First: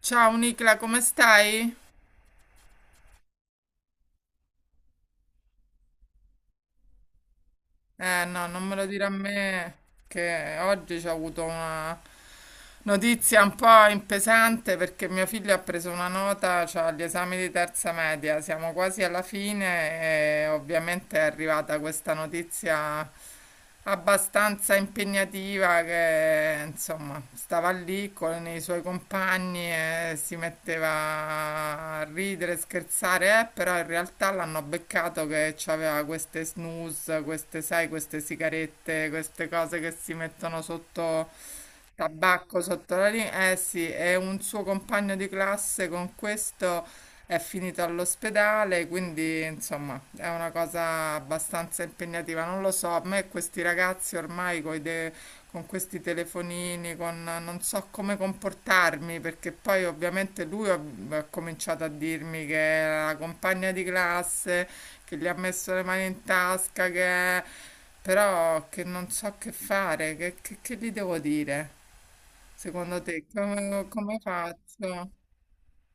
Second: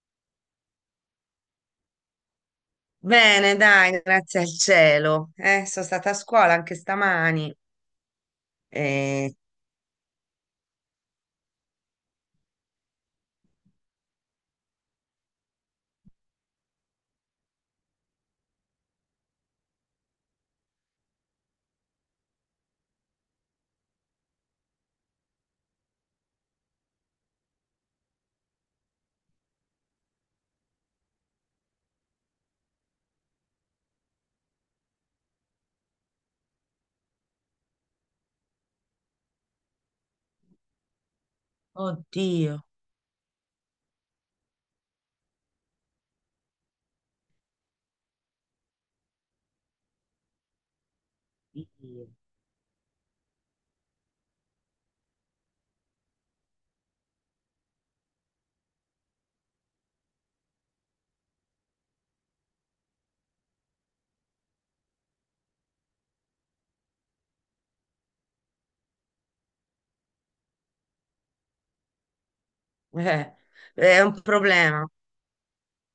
Ciao Nicla, come stai? Bene, dai, grazie al cielo. Sono stata a scuola anche stamani. Eh no, non me lo dire a e me che oggi c'ho avuto una, notizia un po' impesante perché mio figlio ha preso una nota, cioè agli esami di terza media, siamo quasi alla fine e ovviamente è arrivata questa notizia abbastanza impegnativa che insomma stava lì con i suoi compagni e si metteva a ridere, scherzare, però in realtà l'hanno beccato che aveva queste snus, queste, sai, queste sigarette, queste cose che si mettono sotto Oddio. tabacco sotto la linea, eh sì, è un suo compagno di classe con questo è finito all'ospedale, quindi insomma è una cosa abbastanza Dio. impegnativa. Non lo so, a me questi ragazzi ormai con questi telefonini, non so come comportarmi, perché poi ovviamente lui ha cominciato a dirmi che è la compagna di classe, che gli ha messo le mani in tasca, che è... Però che non so che fare, che gli devo dire? Secondo te, Eh, come, è come un problema. faccio?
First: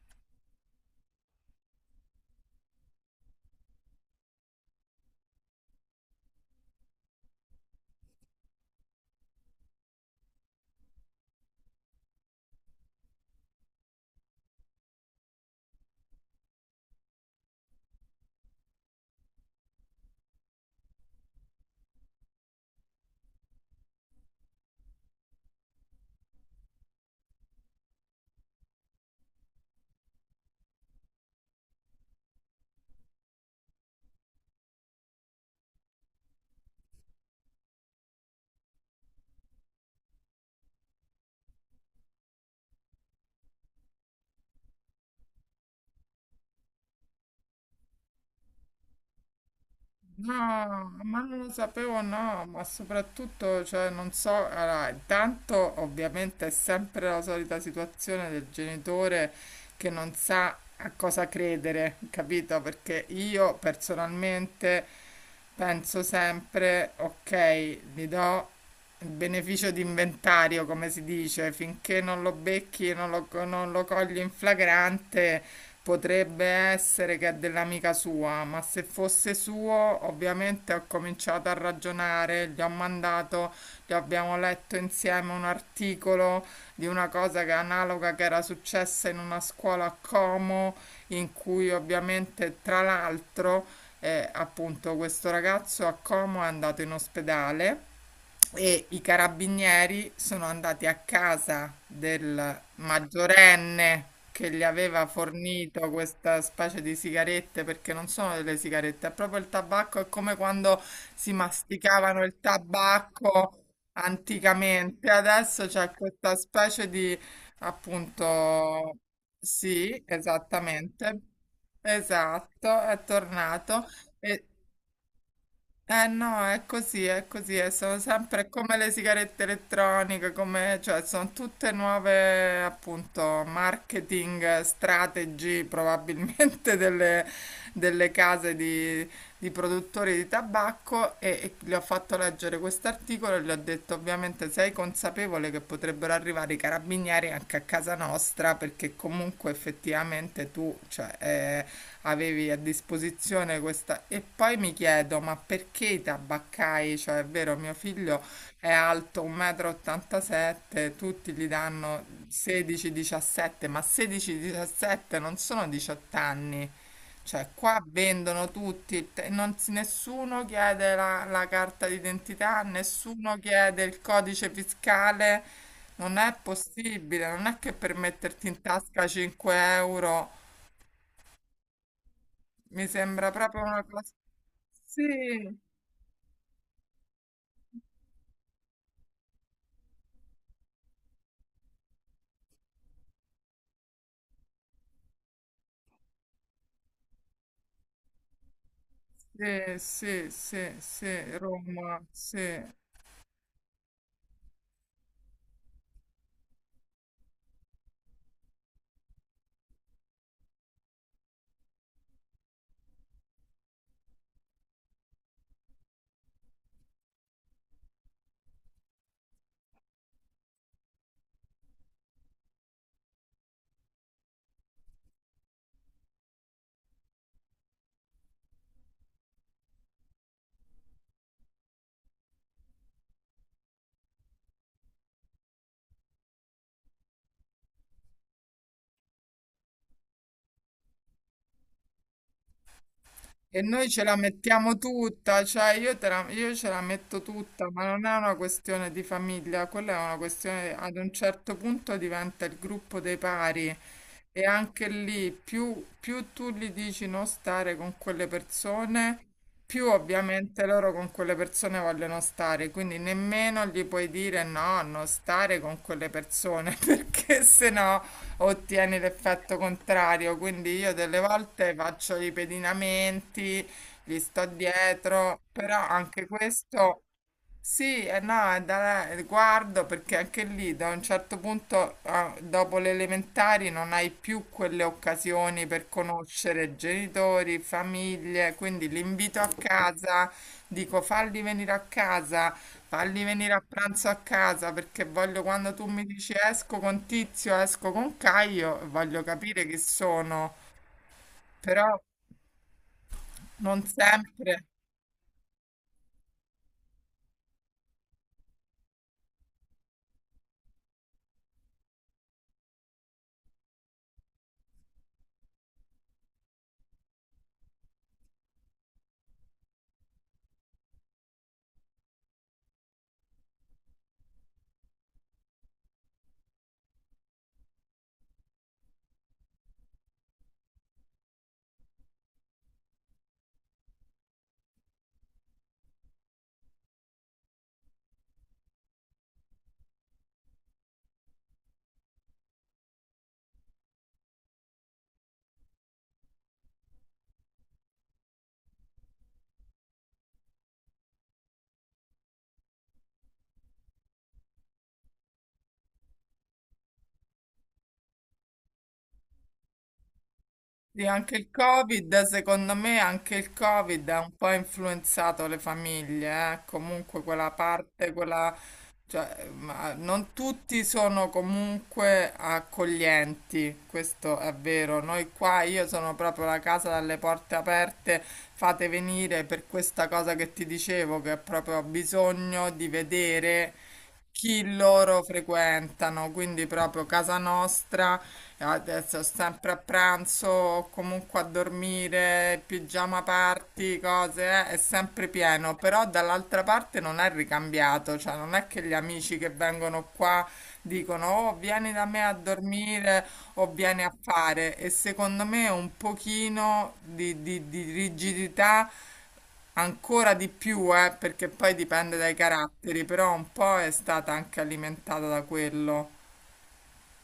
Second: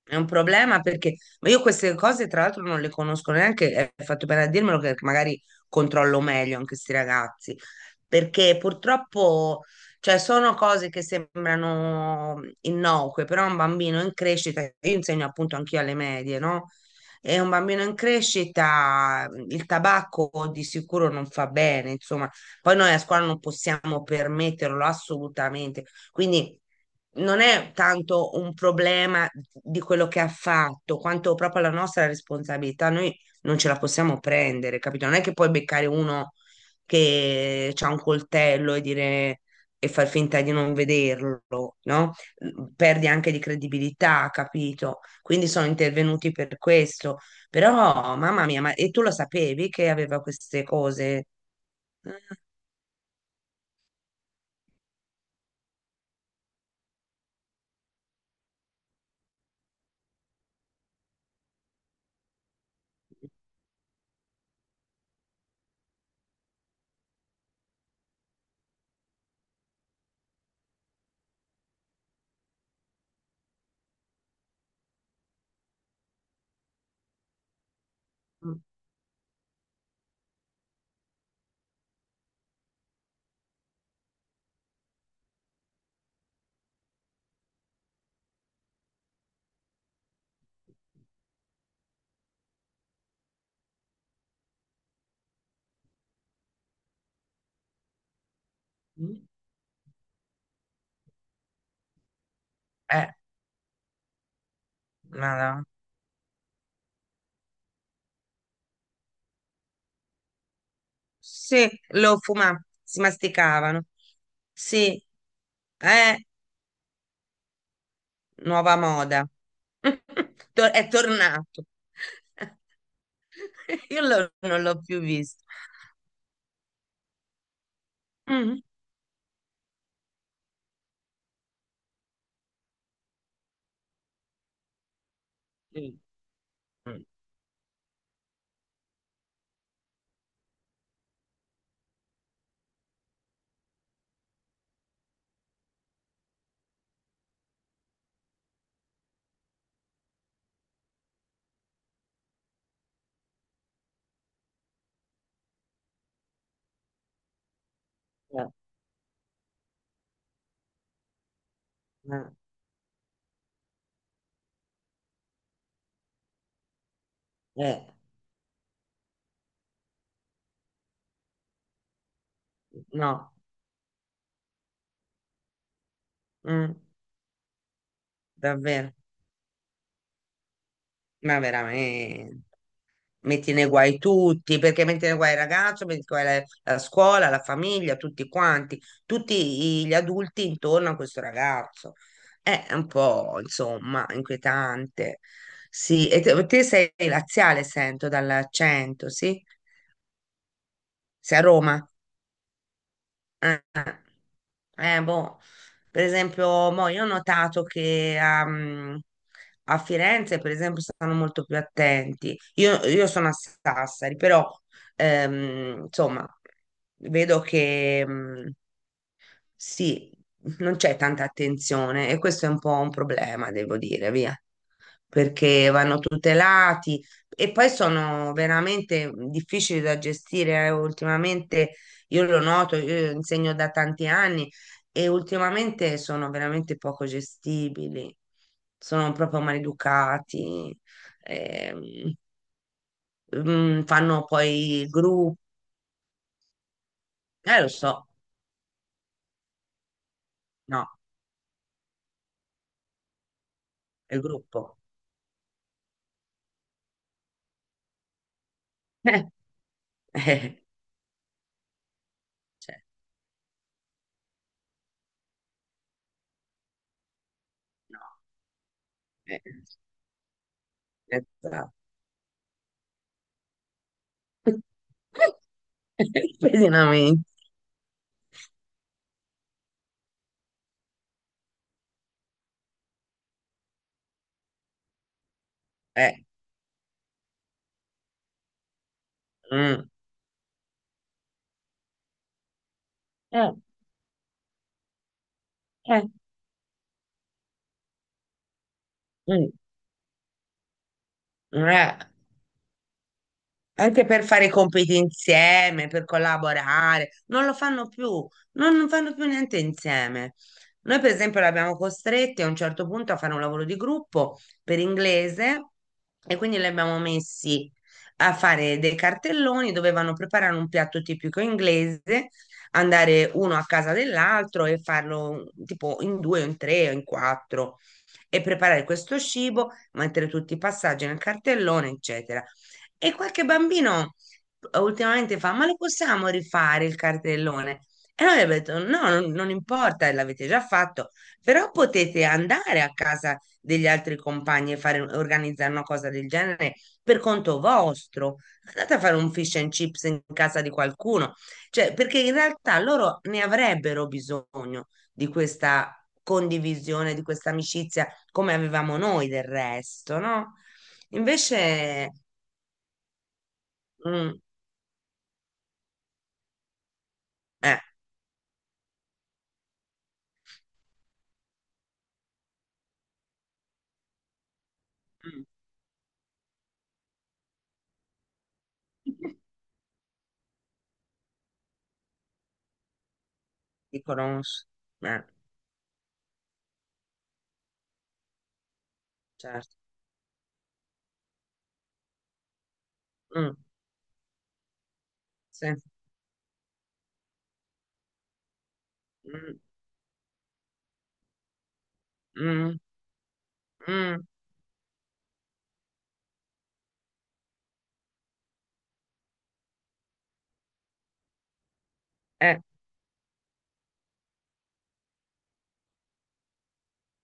È un problema perché ma io queste cose tra l'altro non le conosco neanche, è fatto bene a dirmelo che magari controllo meglio anche questi ragazzi, perché purtroppo cioè, sono cose che sembrano innocue, però un bambino in crescita, io insegno appunto anch'io alle medie, no? E un bambino in crescita il tabacco di sicuro non fa bene, insomma, poi noi a scuola non possiamo permetterlo assolutamente, quindi non è tanto un problema di quello che ha fatto, quanto proprio la nostra responsabilità. Noi non ce la possiamo prendere, capito? Non è che puoi beccare uno che ha un coltello e dire e far finta di non vederlo, no? Perdi anche di credibilità, capito? Quindi sono intervenuti per questo. Però, mamma mia, ma e tu lo sapevi che aveva queste No, ma cose? non lo sapevo, no, ma soprattutto, cioè, non so, allora, intanto ovviamente è sempre la solita situazione del genitore che non sa a cosa credere, capito? Perché io personalmente penso sempre, ok, gli do il beneficio di inventario, come si dice, finché non lo becchi, non lo cogli in flagrante. Potrebbe essere che è dell'amica sua, ma se fosse suo, ovviamente ho cominciato a ragionare, gli ho mandato, gli abbiamo letto insieme un articolo di una cosa che è analoga che era successa in una scuola a Como, in cui ovviamente tra l'altro appunto questo ragazzo a Como è andato in ospedale e i Eh, carabinieri sono andati a casa del maggiorenne che gli aveva ma no. fornito questa specie di sigarette, perché non sono delle sigarette, è proprio il tabacco, è come quando si Sì, lo masticavano il fumavano, si tabacco masticavano. Sì, anticamente. Adesso c'è eh, questa specie di, nuova appunto, moda. sì, È esattamente, tornato. esatto, è tornato. E Non l'ho più visto. eh no, è così, e sono sempre Mm. come le sigarette elettroniche, cioè sono tutte nuove appunto marketing strategy Mm. probabilmente Mm. delle case di produttori di tabacco e gli ho fatto leggere quest'articolo e gli ho detto ovviamente sei consapevole che potrebbero arrivare i carabinieri anche a casa nostra perché comunque effettivamente tu cioè, avevi a disposizione questa... E poi mi chiedo ma perché i tabaccai, cioè è vero mio figlio Eh, è alto 1,87 m, tutti gli danno eh, 16-17, ma 16-17 non sono 18 anni. Cioè, qua eh, vendono tutti, te- non si- nessuno chiede la carta d'identità, no. nessuno chiede il codice fiscale. Non è Mm, possibile, non è che per metterti in Davvero, tasca 5 euro ma veramente. mi sembra Metti proprio nei una guai cosa... tutti, perché Sì, metti nei guai il ragazzo, metti nei guai la, scuola, la famiglia, tutti quanti, tutti gli adulti intorno a questo ragazzo. È un po', insomma, inquietante. Sì, e te sei laziale, sento dall'accento, sì? sì, sì, sì, sì, Sei a Roma? Roma, sì. Ah, ah. Boh, per esempio, mo io ho notato che a Firenze, per esempio, stanno molto più attenti. Io sono a Sassari, però, insomma, vedo che, sì, non c'è tanta attenzione e questo è un po' un problema, devo dire, via, perché vanno tutelati e poi sono veramente difficili da gestire. Eh. Ultimamente io lo noto, io insegno da tanti anni e ultimamente sono veramente poco gestibili, sono proprio maleducati, ehm, E noi ce la fanno mettiamo poi il gruppo, tutta, cioè io, io ce la metto tutta, lo ma non so, è una questione di famiglia, quella è una questione, no, ad un certo punto diventa il gruppo dei pari il e gruppo. anche lì più tu gli dici non stare con quelle persone, più Eh, eh, ovviamente loro con quelle persone vogliono stare, cioè, quindi nemmeno gli puoi dire no, non stare con quelle persone, perché se no. no ottieni Eh, l'effetto contrario. Quindi io delle volte esatto. faccio i pedinamenti, gli sto dietro, però anche questo Pesinamento. sì, e no, guardo perché anche lì da un certo punto, dopo le elementari, non hai più quelle occasioni per Eh, conoscere genitori, famiglie, quindi l'invito a mm, casa, dico falli venire a casa. Falli venire eh, a pranzo a casa perché voglio quando tu mi eh, dici esco con Tizio, esco con Caio, voglio mm, capire chi sono, eh. però non Anche per fare i sempre. compiti insieme, per collaborare, non lo fanno più, non fanno più niente insieme. Noi, per esempio, l'abbiamo costretti a un certo punto a fare un lavoro di gruppo per inglese e quindi li abbiamo messi a fare dei cartelloni, dovevano preparare un piatto tipico inglese, andare uno a casa dell'altro e farlo tipo in due o in tre o in quattro e preparare questo cibo, mettere tutti i passaggi nel cartellone, eccetera. E qualche bambino ultimamente fa, ma lo possiamo rifare il cartellone? E noi abbiamo detto, no, non importa, l'avete già fatto, però potete andare a casa degli altri compagni e fare, organizzare una cosa del genere per conto vostro. Andate a fare un fish and chips in casa di qualcuno, cioè, perché in realtà loro ne avrebbero bisogno di questa condivisione, di questa amicizia, come avevamo noi del resto, no? Sì, anche il Invece. Covid, secondo me, anche il Covid ha un Mm, po' influenzato le famiglie, eh. Comunque quella eh, parte, quella, cioè, ma non tutti sono comunque accoglienti, questo è vero. Noi mm. qua, io sono proprio la casa dalle porte aperte, fate venire per questa cosa che ti dicevo, che è proprio ho bisogno di vedere ti conosco. chi loro Eh, frequentano, quindi proprio casa nostra. Adesso sempre certo. a pranzo, o comunque a dormire, pigiama Mm, party, cose, è sempre sì. pieno, però dall'altra parte non è ricambiato, cioè non è che gli amici che Mm, vengono qua dicono oh vieni da me a mm, dormire o vieni a mm, fare e secondo me un pochino di, di rigidità ancora di più, perché poi dipende dai eh, caratteri, però un po' è stata anche alimentata da quello.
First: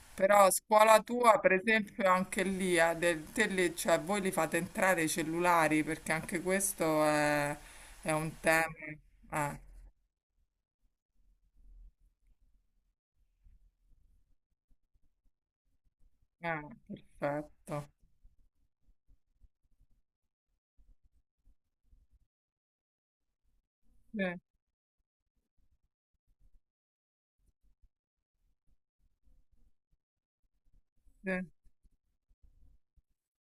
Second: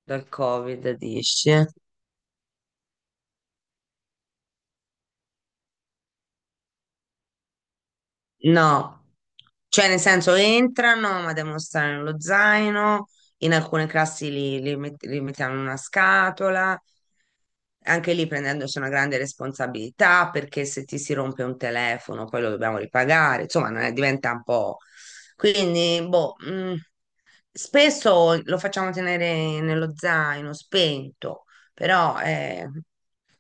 dal Però a Covid scuola tua, dici? per esempio, anche lì, te lì, cioè, voi li fate entrare i cellulari, perché anche questo è un tema. No, Eh, cioè nel senso entrano, ma devono stare nello zaino, in alcune classi li mettiamo in una eh, scatola, perfetto. anche lì prendendosi una grande responsabilità perché se ti si rompe un telefono poi lo dobbiamo ripagare, insomma, ne diventa Sì, un po'. Quindi, boh, spesso lo facciamo tenere nello zaino spento, sì, però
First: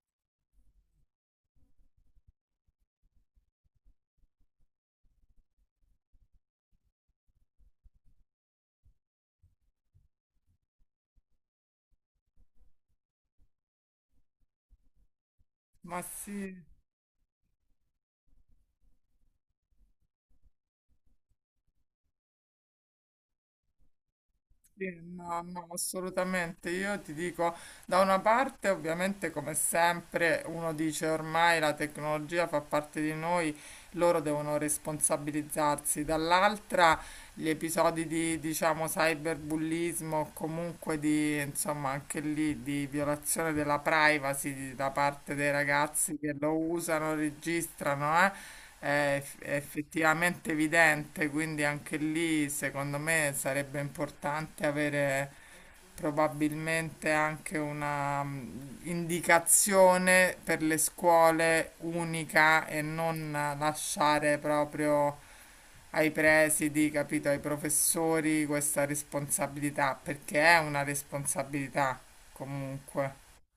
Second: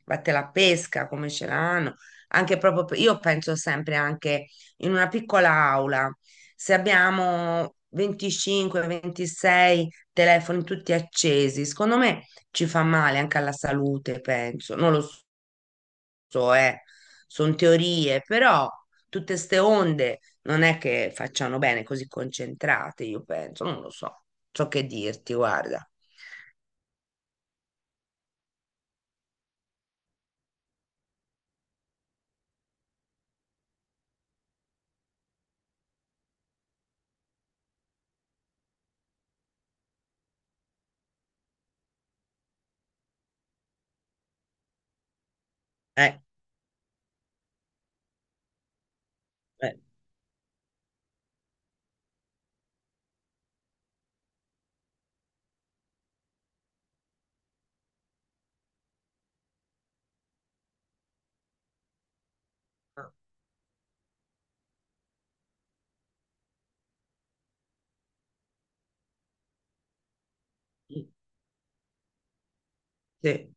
vatte la pesca come ce l'hanno. Anche proprio, io penso sempre anche in una piccola aula, se abbiamo 25, 26 telefoni tutti accesi, secondo me ci fa male anche alla salute, penso. Non lo ma so, sì. eh. Sono teorie, però tutte ste onde non è che facciano bene così concentrate, io penso, non lo so. So che Sì, dirti, no, no, guarda. assolutamente. Io ti dico, da una parte, ovviamente, come sempre, uno dice ormai la tecnologia fa parte di noi, loro devono responsabilizzarsi. Dall'altra, gli episodi di, diciamo, cyberbullismo, o comunque di, insomma, anche lì di violazione della privacy da parte dei ragazzi Eh, che lo usano, registrano, è eh, effettivamente evidente, quindi anche lì secondo me sarebbe importante avere probabilmente anche una indicazione per le scuole unica e non lasciare proprio ai presidi, capito, ai professori questa responsabilità, perché è una responsabilità comunque. sì,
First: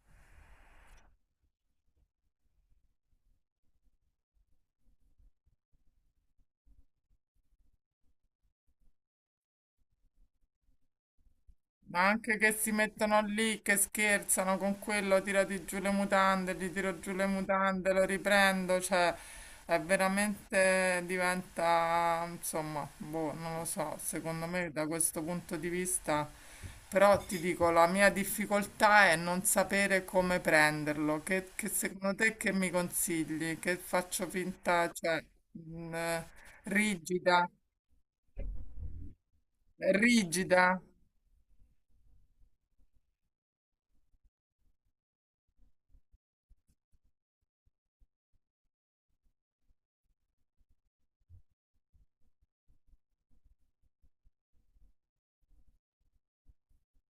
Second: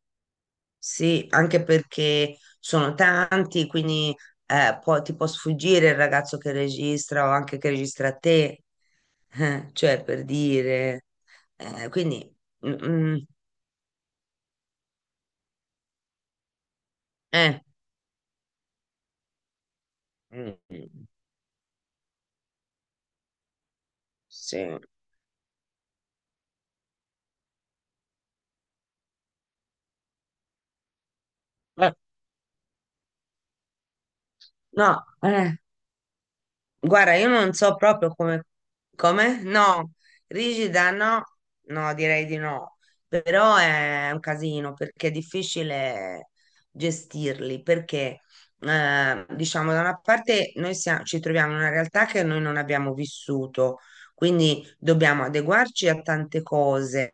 sì, anche perché sono tanti, quindi ti può sfuggire il ragazzo che registra o anche che registra te, cioè per dire. Ma Quindi, anche che si mm, mm, mettono lì, che scherzano con quello, tirati giù le mutande, gli tiro giù le eh, mutande, lo riprendo, cioè è veramente mm. diventa, insomma, boh, non lo so, secondo me Sì. da questo punto di vista, però ti dico, la mia difficoltà è non sapere come prenderlo, che Eh, secondo te che mi consigli? Che faccio finta, no, cioè, mh, eh, Guarda, io rigida, non so proprio come, no, rigida? rigida no, no, direi di no, però è un casino perché è difficile gestirli, perché diciamo da una parte noi ci troviamo in una realtà che noi non abbiamo vissuto, quindi dobbiamo adeguarci a tante cose,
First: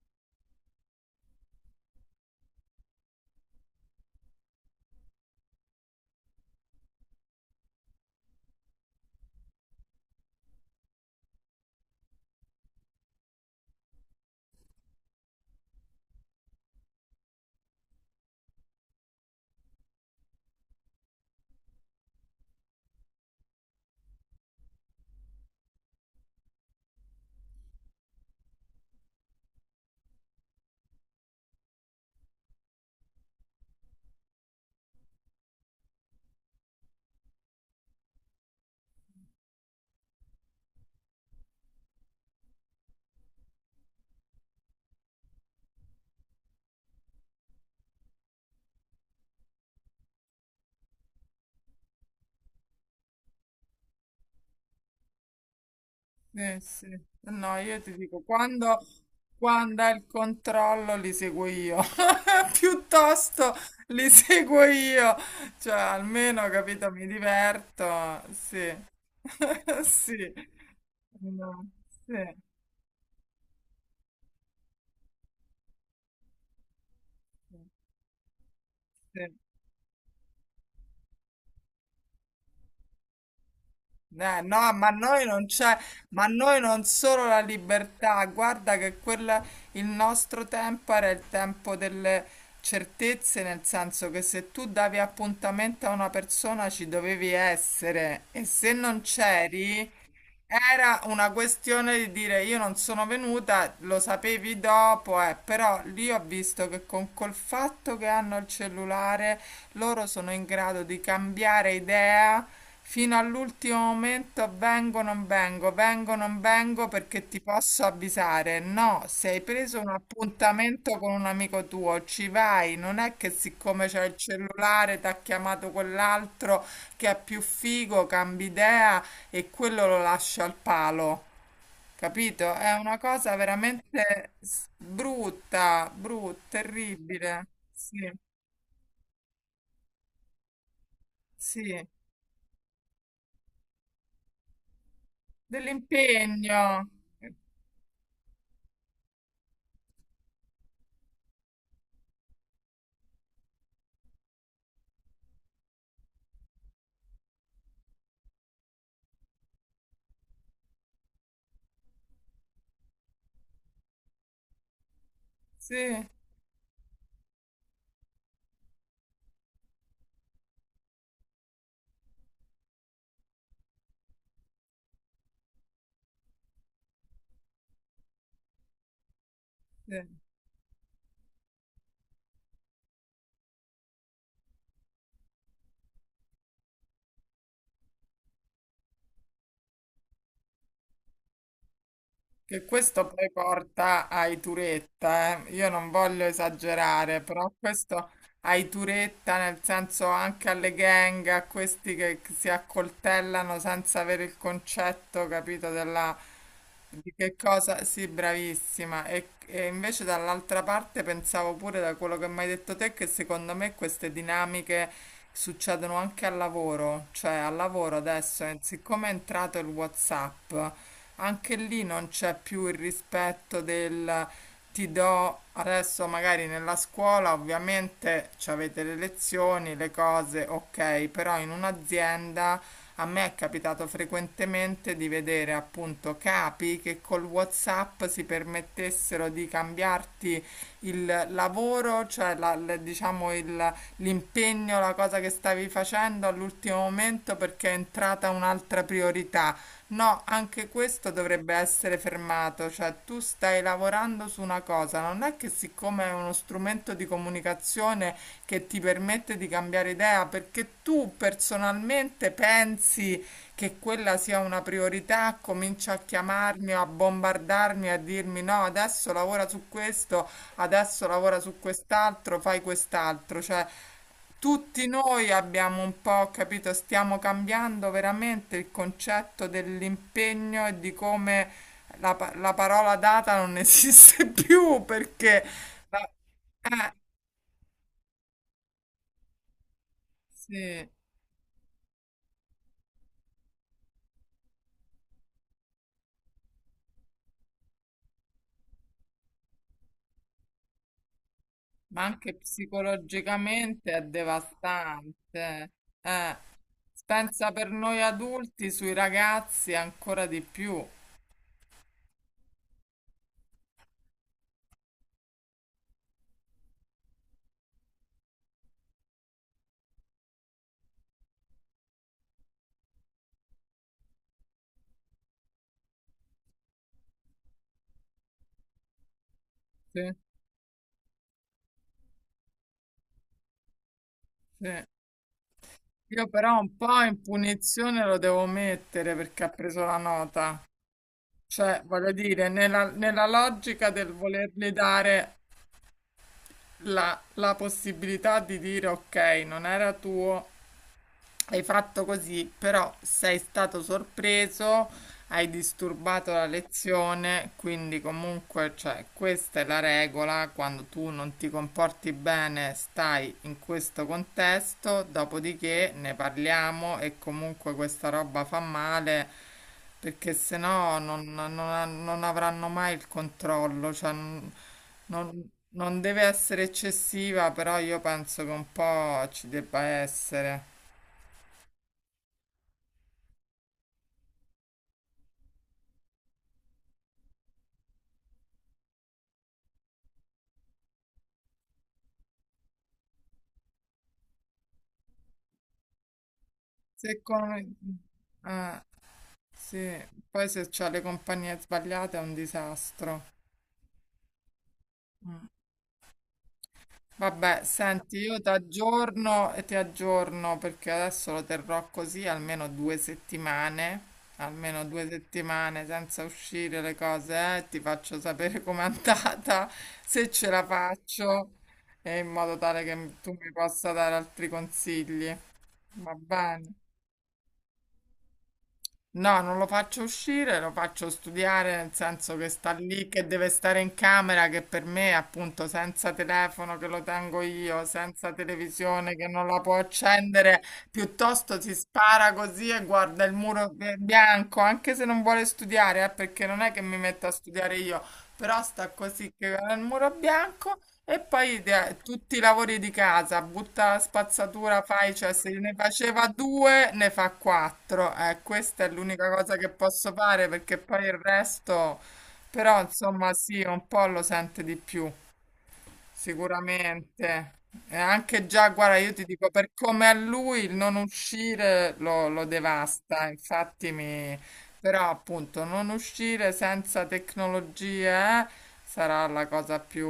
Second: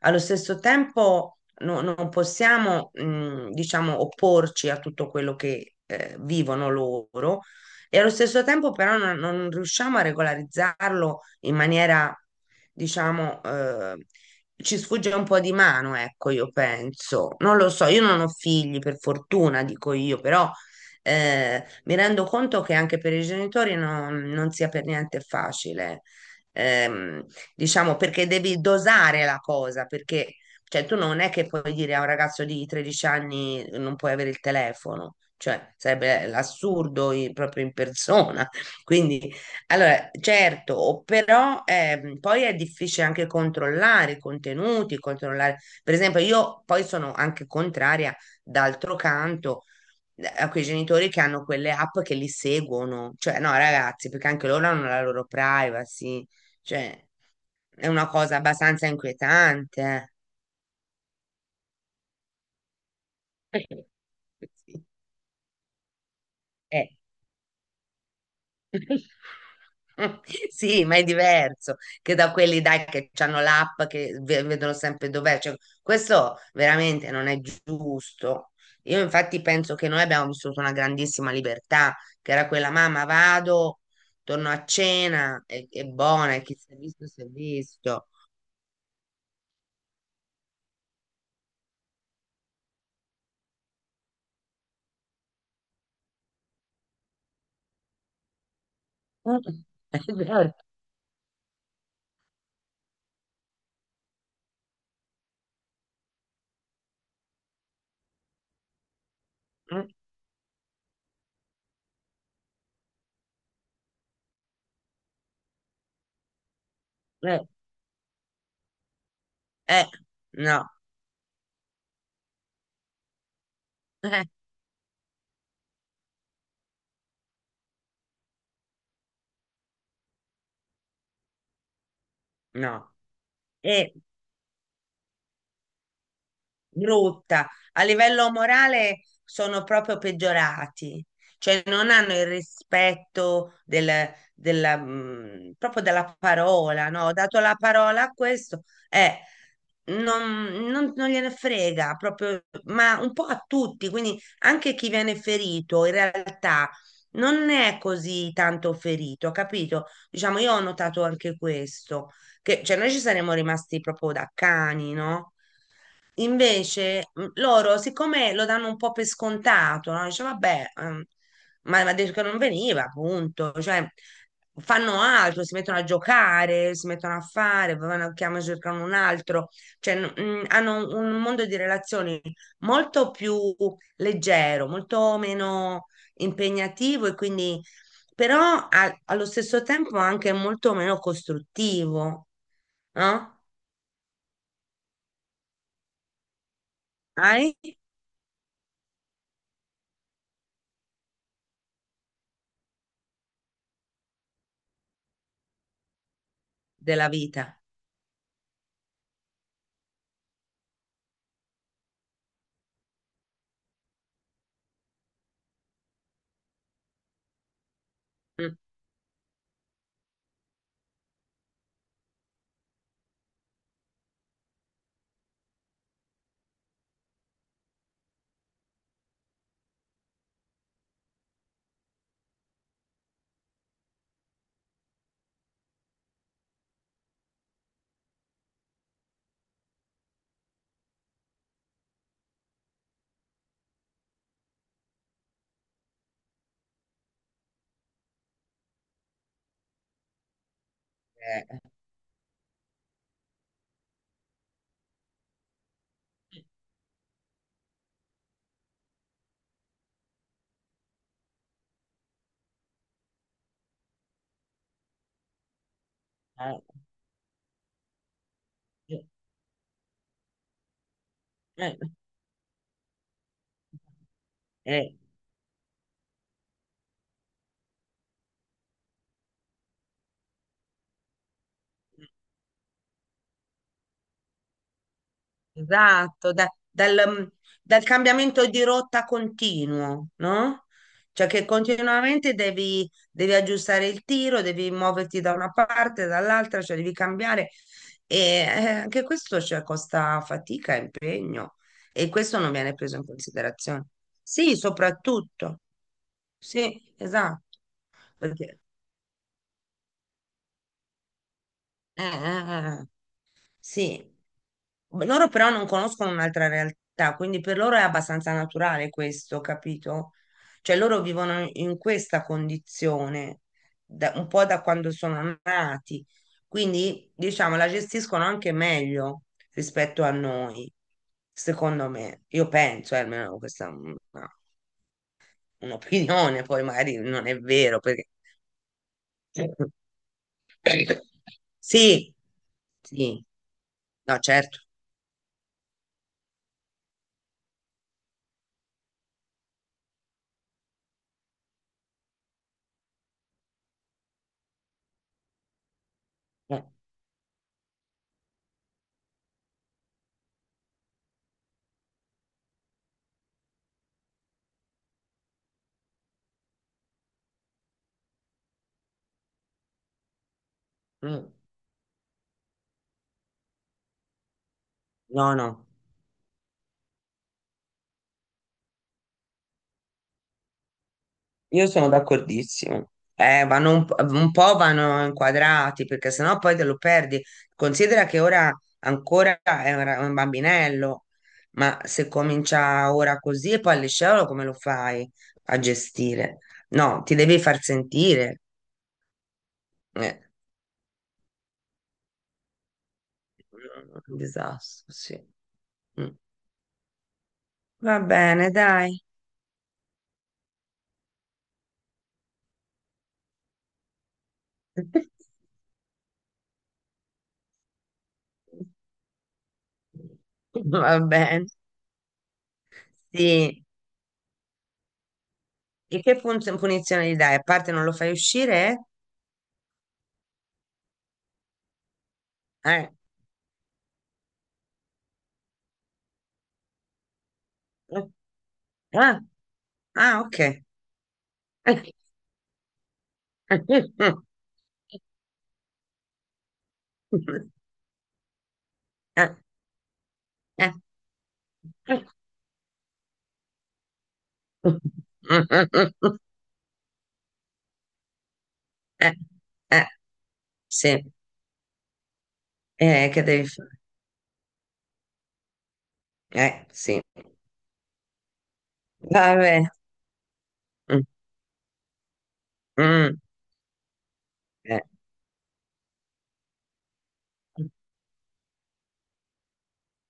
allo stesso tempo non possiamo, diciamo, opporci a tutto quello che vivono loro e allo stesso tempo però non riusciamo a regolarizzarlo in maniera, diciamo, ci sfugge un po' di mano, ecco, io penso. Non lo so, io non ho figli, per fortuna, dico io, però mi rendo conto che anche per i genitori non sia per niente facile. Ehm, diciamo perché devi dosare la cosa, perché cioè, tu non è che puoi dire a un ragazzo di 13 anni non puoi avere il telefono, cioè sarebbe l'assurdo proprio in persona. Quindi, allora, certo, o però poi è difficile anche controllare i contenuti, controllare, per esempio, io poi sono anche contraria, d'altro canto, a quei genitori che hanno quelle app che li seguono, cioè no, ragazzi, perché anche loro hanno la loro privacy, Sì. cioè Eh no, io è ti una dico, cosa quando, abbastanza inquietante. quando è il Eh. controllo li seguo io, piuttosto li Eh, seguo Sì, io, cioè almeno, eh. capito, mi diverto, sì, sì, Sì, ma è no, diverso sì, che da quelli dai che hanno l'app che vedono sempre dov'è. Cioè, questo veramente non è giusto. Io sì. infatti penso che noi abbiamo vissuto una grandissima libertà, che era quella mamma, vado, torno a No, ma noi cena, non è, c'è, è ma buona, e chi noi si è non visto si è solo la visto. libertà, guarda che quella, il nostro tempo era il tempo delle certezze, nel senso che se tu davi appuntamento a una persona ci dovevi essere e se non Eh, c'eri, è vero. era una questione di dire io non sono venuta, lo sapevi dopo, però lì ho visto che con col fatto che hanno il cellulare Eh, loro sono in grado di cambiare idea fino all'ultimo momento, vengo, non vengo perché ti eh, posso avvisare. No, se hai preso eh, un no, appuntamento con un amico tuo, ci vai, non è che siccome c'è il eh, cellulare ti ha chiamato quell'altro che è più figo, cambi idea e quello lo lascia al palo. Capito? È no. una cosa E veramente brutta, brutta, terribile. brutta. A Sì, livello morale sono proprio peggiorati, cioè sì. non hanno il rispetto della, proprio della parola, Dell'impegno. no? Ho dato la parola a questo, eh, non, non gliene frega proprio, ma un po' a tutti, quindi anche chi viene ferito in realtà non è così tanto ferito, capito? Diciamo, io ho notato anche questo, che cioè, noi ci saremmo rimasti proprio da cani, no? Sì, Invece loro, siccome lo danno un po' per scontato, no? Dice, vabbè, ma ha detto che non veniva, appunto. Cioè, fanno altro, si mettono a giocare, si mettono a fare, poi vanno a chiamare, cercano un altro. Cioè, sì. Hanno un mondo di relazioni molto più leggero, molto meno impegnativo e quindi, però allo stesso tempo anche molto meno costruttivo, Che questo poi no? porta ai Turetta, eh. Io non voglio esagerare, però Hai questo ai Turetta, nel senso anche alle gang, a questi che si accoltellano senza avere il concetto, capito, della. della Di che vita. cosa? Sì, bravissima. E invece dall'altra parte pensavo pure da quello che mi hai detto te che secondo me queste dinamiche succedono anche al lavoro, cioè al lavoro adesso, Mm. Siccome è entrato il WhatsApp, anche lì non c'è più il rispetto del ti do adesso magari nella scuola, ovviamente ci avete le lezioni, le cose, ok, però in un'azienda a me è capitato frequentemente di vedere appunto capi che col WhatsApp si permettessero di cambiarti il lavoro, cioè diciamo l'impegno, la cosa che stavi facendo all'ultimo momento perché è entrata un'altra priorità. No, anche questo dovrebbe essere fermato, cioè tu stai lavorando su una cosa, non è che siccome è uno strumento di comunicazione che ti permette di cambiare idea, perché tu personalmente pensi che quella sia una priorità, comincia a Eh, chiamarmi, a bombardarmi, a dirmi no, eh, adesso lavora su questo, adesso lavora su eh, quest'altro, fai quest'altro. Cioè, tutti eh, noi abbiamo un po', capito, stiamo cambiando veramente il concetto dell'impegno e di come la, la parola data non esiste più perché... la- esatto, da- dal, eh, mm, dal cambiamento di rotta continuo, no? sì. Cioè che continuamente devi aggiustare il tiro, devi muoverti da una parte, dall'altra, cioè devi cambiare. E anche questo, cioè, costa fatica, e impegno Ma e anche questo non viene preso in considerazione. psicologicamente è Sì, soprattutto. devastante. Eh, Sì, esatto. pensa per noi Perché, adulti, sui ragazzi ancora di più. Eh. Sì, loro però non conoscono un'altra realtà, quindi per loro è abbastanza naturale questo, capito? Cioè loro vivono in questa condizione un po' da quando sono nati, quindi diciamo la gestiscono anche meglio Sì, rispetto a noi, secondo me. Io penso, almeno questa è sì. Io un'opinione, però poi un magari po' in non è vero, punizione perché... lo devo mettere perché ha preso la nota. Cioè, voglio Sì, dire, nella, sì, nella logica del no, certo. volergli dare la possibilità di dire ok, non era tuo, hai fatto così, però sei stato sorpreso, hai disturbato la Eh, lezione, quindi comunque, cioè, questa è la regola, quando tu non ti comporti bene, stai in questo contesto, dopodiché ne parliamo e comunque questa roba fa male, perché sennò mm, non avranno mai il controllo, cioè, non, No, non no. non deve essere eccessiva, però io penso che un po' ci debba essere. Io sono d'accordissimo. Vanno un po' vanno inquadrati perché sennò poi te lo perdi. Considera che ora ancora è un bambinello, ma se comincia ora così e poi al liceo come lo fai a gestire? No, ti Se devi far come... sentire. Eh, sì, Eh, poi se c'ha le compagnie sbagliate è un disastro. un disastro, sì. Mm. Mm. Vabbè, Va senti, io ti bene, dai. aggiorno e ti aggiorno perché adesso lo terrò così almeno 2 settimane, almeno due settimane senza uscire le cose, ti faccio sapere com'è andata, se ce la Va bene. faccio, e in modo tale che tu mi Sì. possa dare altri consigli. E Va che bene? punizione gli dai? A parte non lo fai uscire? No, non lo faccio uscire, lo faccio studiare, nel senso che sta Eh. lì, che deve stare in camera, che per me, appunto, senza telefono che lo tengo io, Eh. senza televisione Ah, che non la può ah, ok. accendere, piuttosto si spara così e guarda il eh, muro eh, bianco, anche se non vuole studiare, perché non è che mi metto a studiare io, però sta così eh, che guarda il muro eh, bianco e poi tutti i lavori di casa, butta la spazzatura, fai, cioè se ne faceva due, ne fa quattro. Questa è eh, l'unica cosa che eh, posso fare perché sì, poi il resto, però che insomma devi sì, fare? un po' lo sente di più, Sì. sicuramente. E anche già, guarda, io ti dico, Vabbè. per come a lui il non Mm, uscire lo mm, devasta, infatti mi... eh, Però appunto non uscire senza tecnologie eh, sarà la cosa più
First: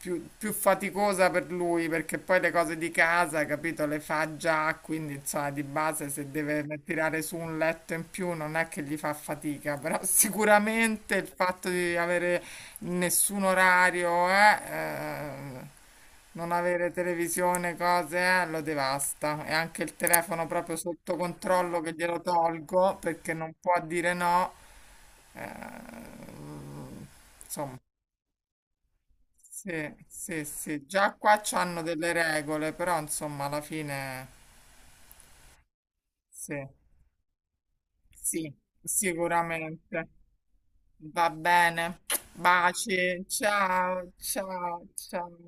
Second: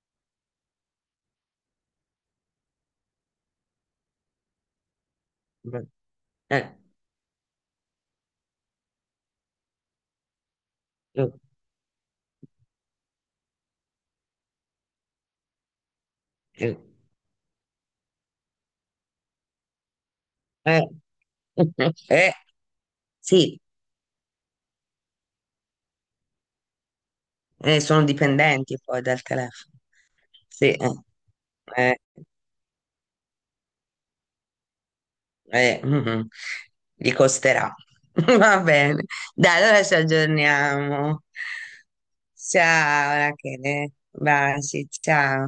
più faticosa per lui perché poi le cose di casa, capito, le fa già, quindi insomma di mm, base se deve eh, tirare su un letto in più non è che gli fa fatica, però sicuramente il fatto di avere nessun orario, non eh, avere televisione, cose, lo devasta e anche il telefono proprio eh, eh, sotto controllo che glielo eh, tolgo perché non sì, può dire no, eh, insomma. eh, sono dipendenti poi dal telefono. Sì, sì, Sì, sì, eh, già qua c'hanno eh. delle regole, però insomma alla fine Eh, mm, sì, gli costerà. sì, Va bene. Dai, allora ci sicuramente. aggiorniamo. Va bene. Ciao, Baci, Rachele. ciao, ciao, Baci, ciao. ciao.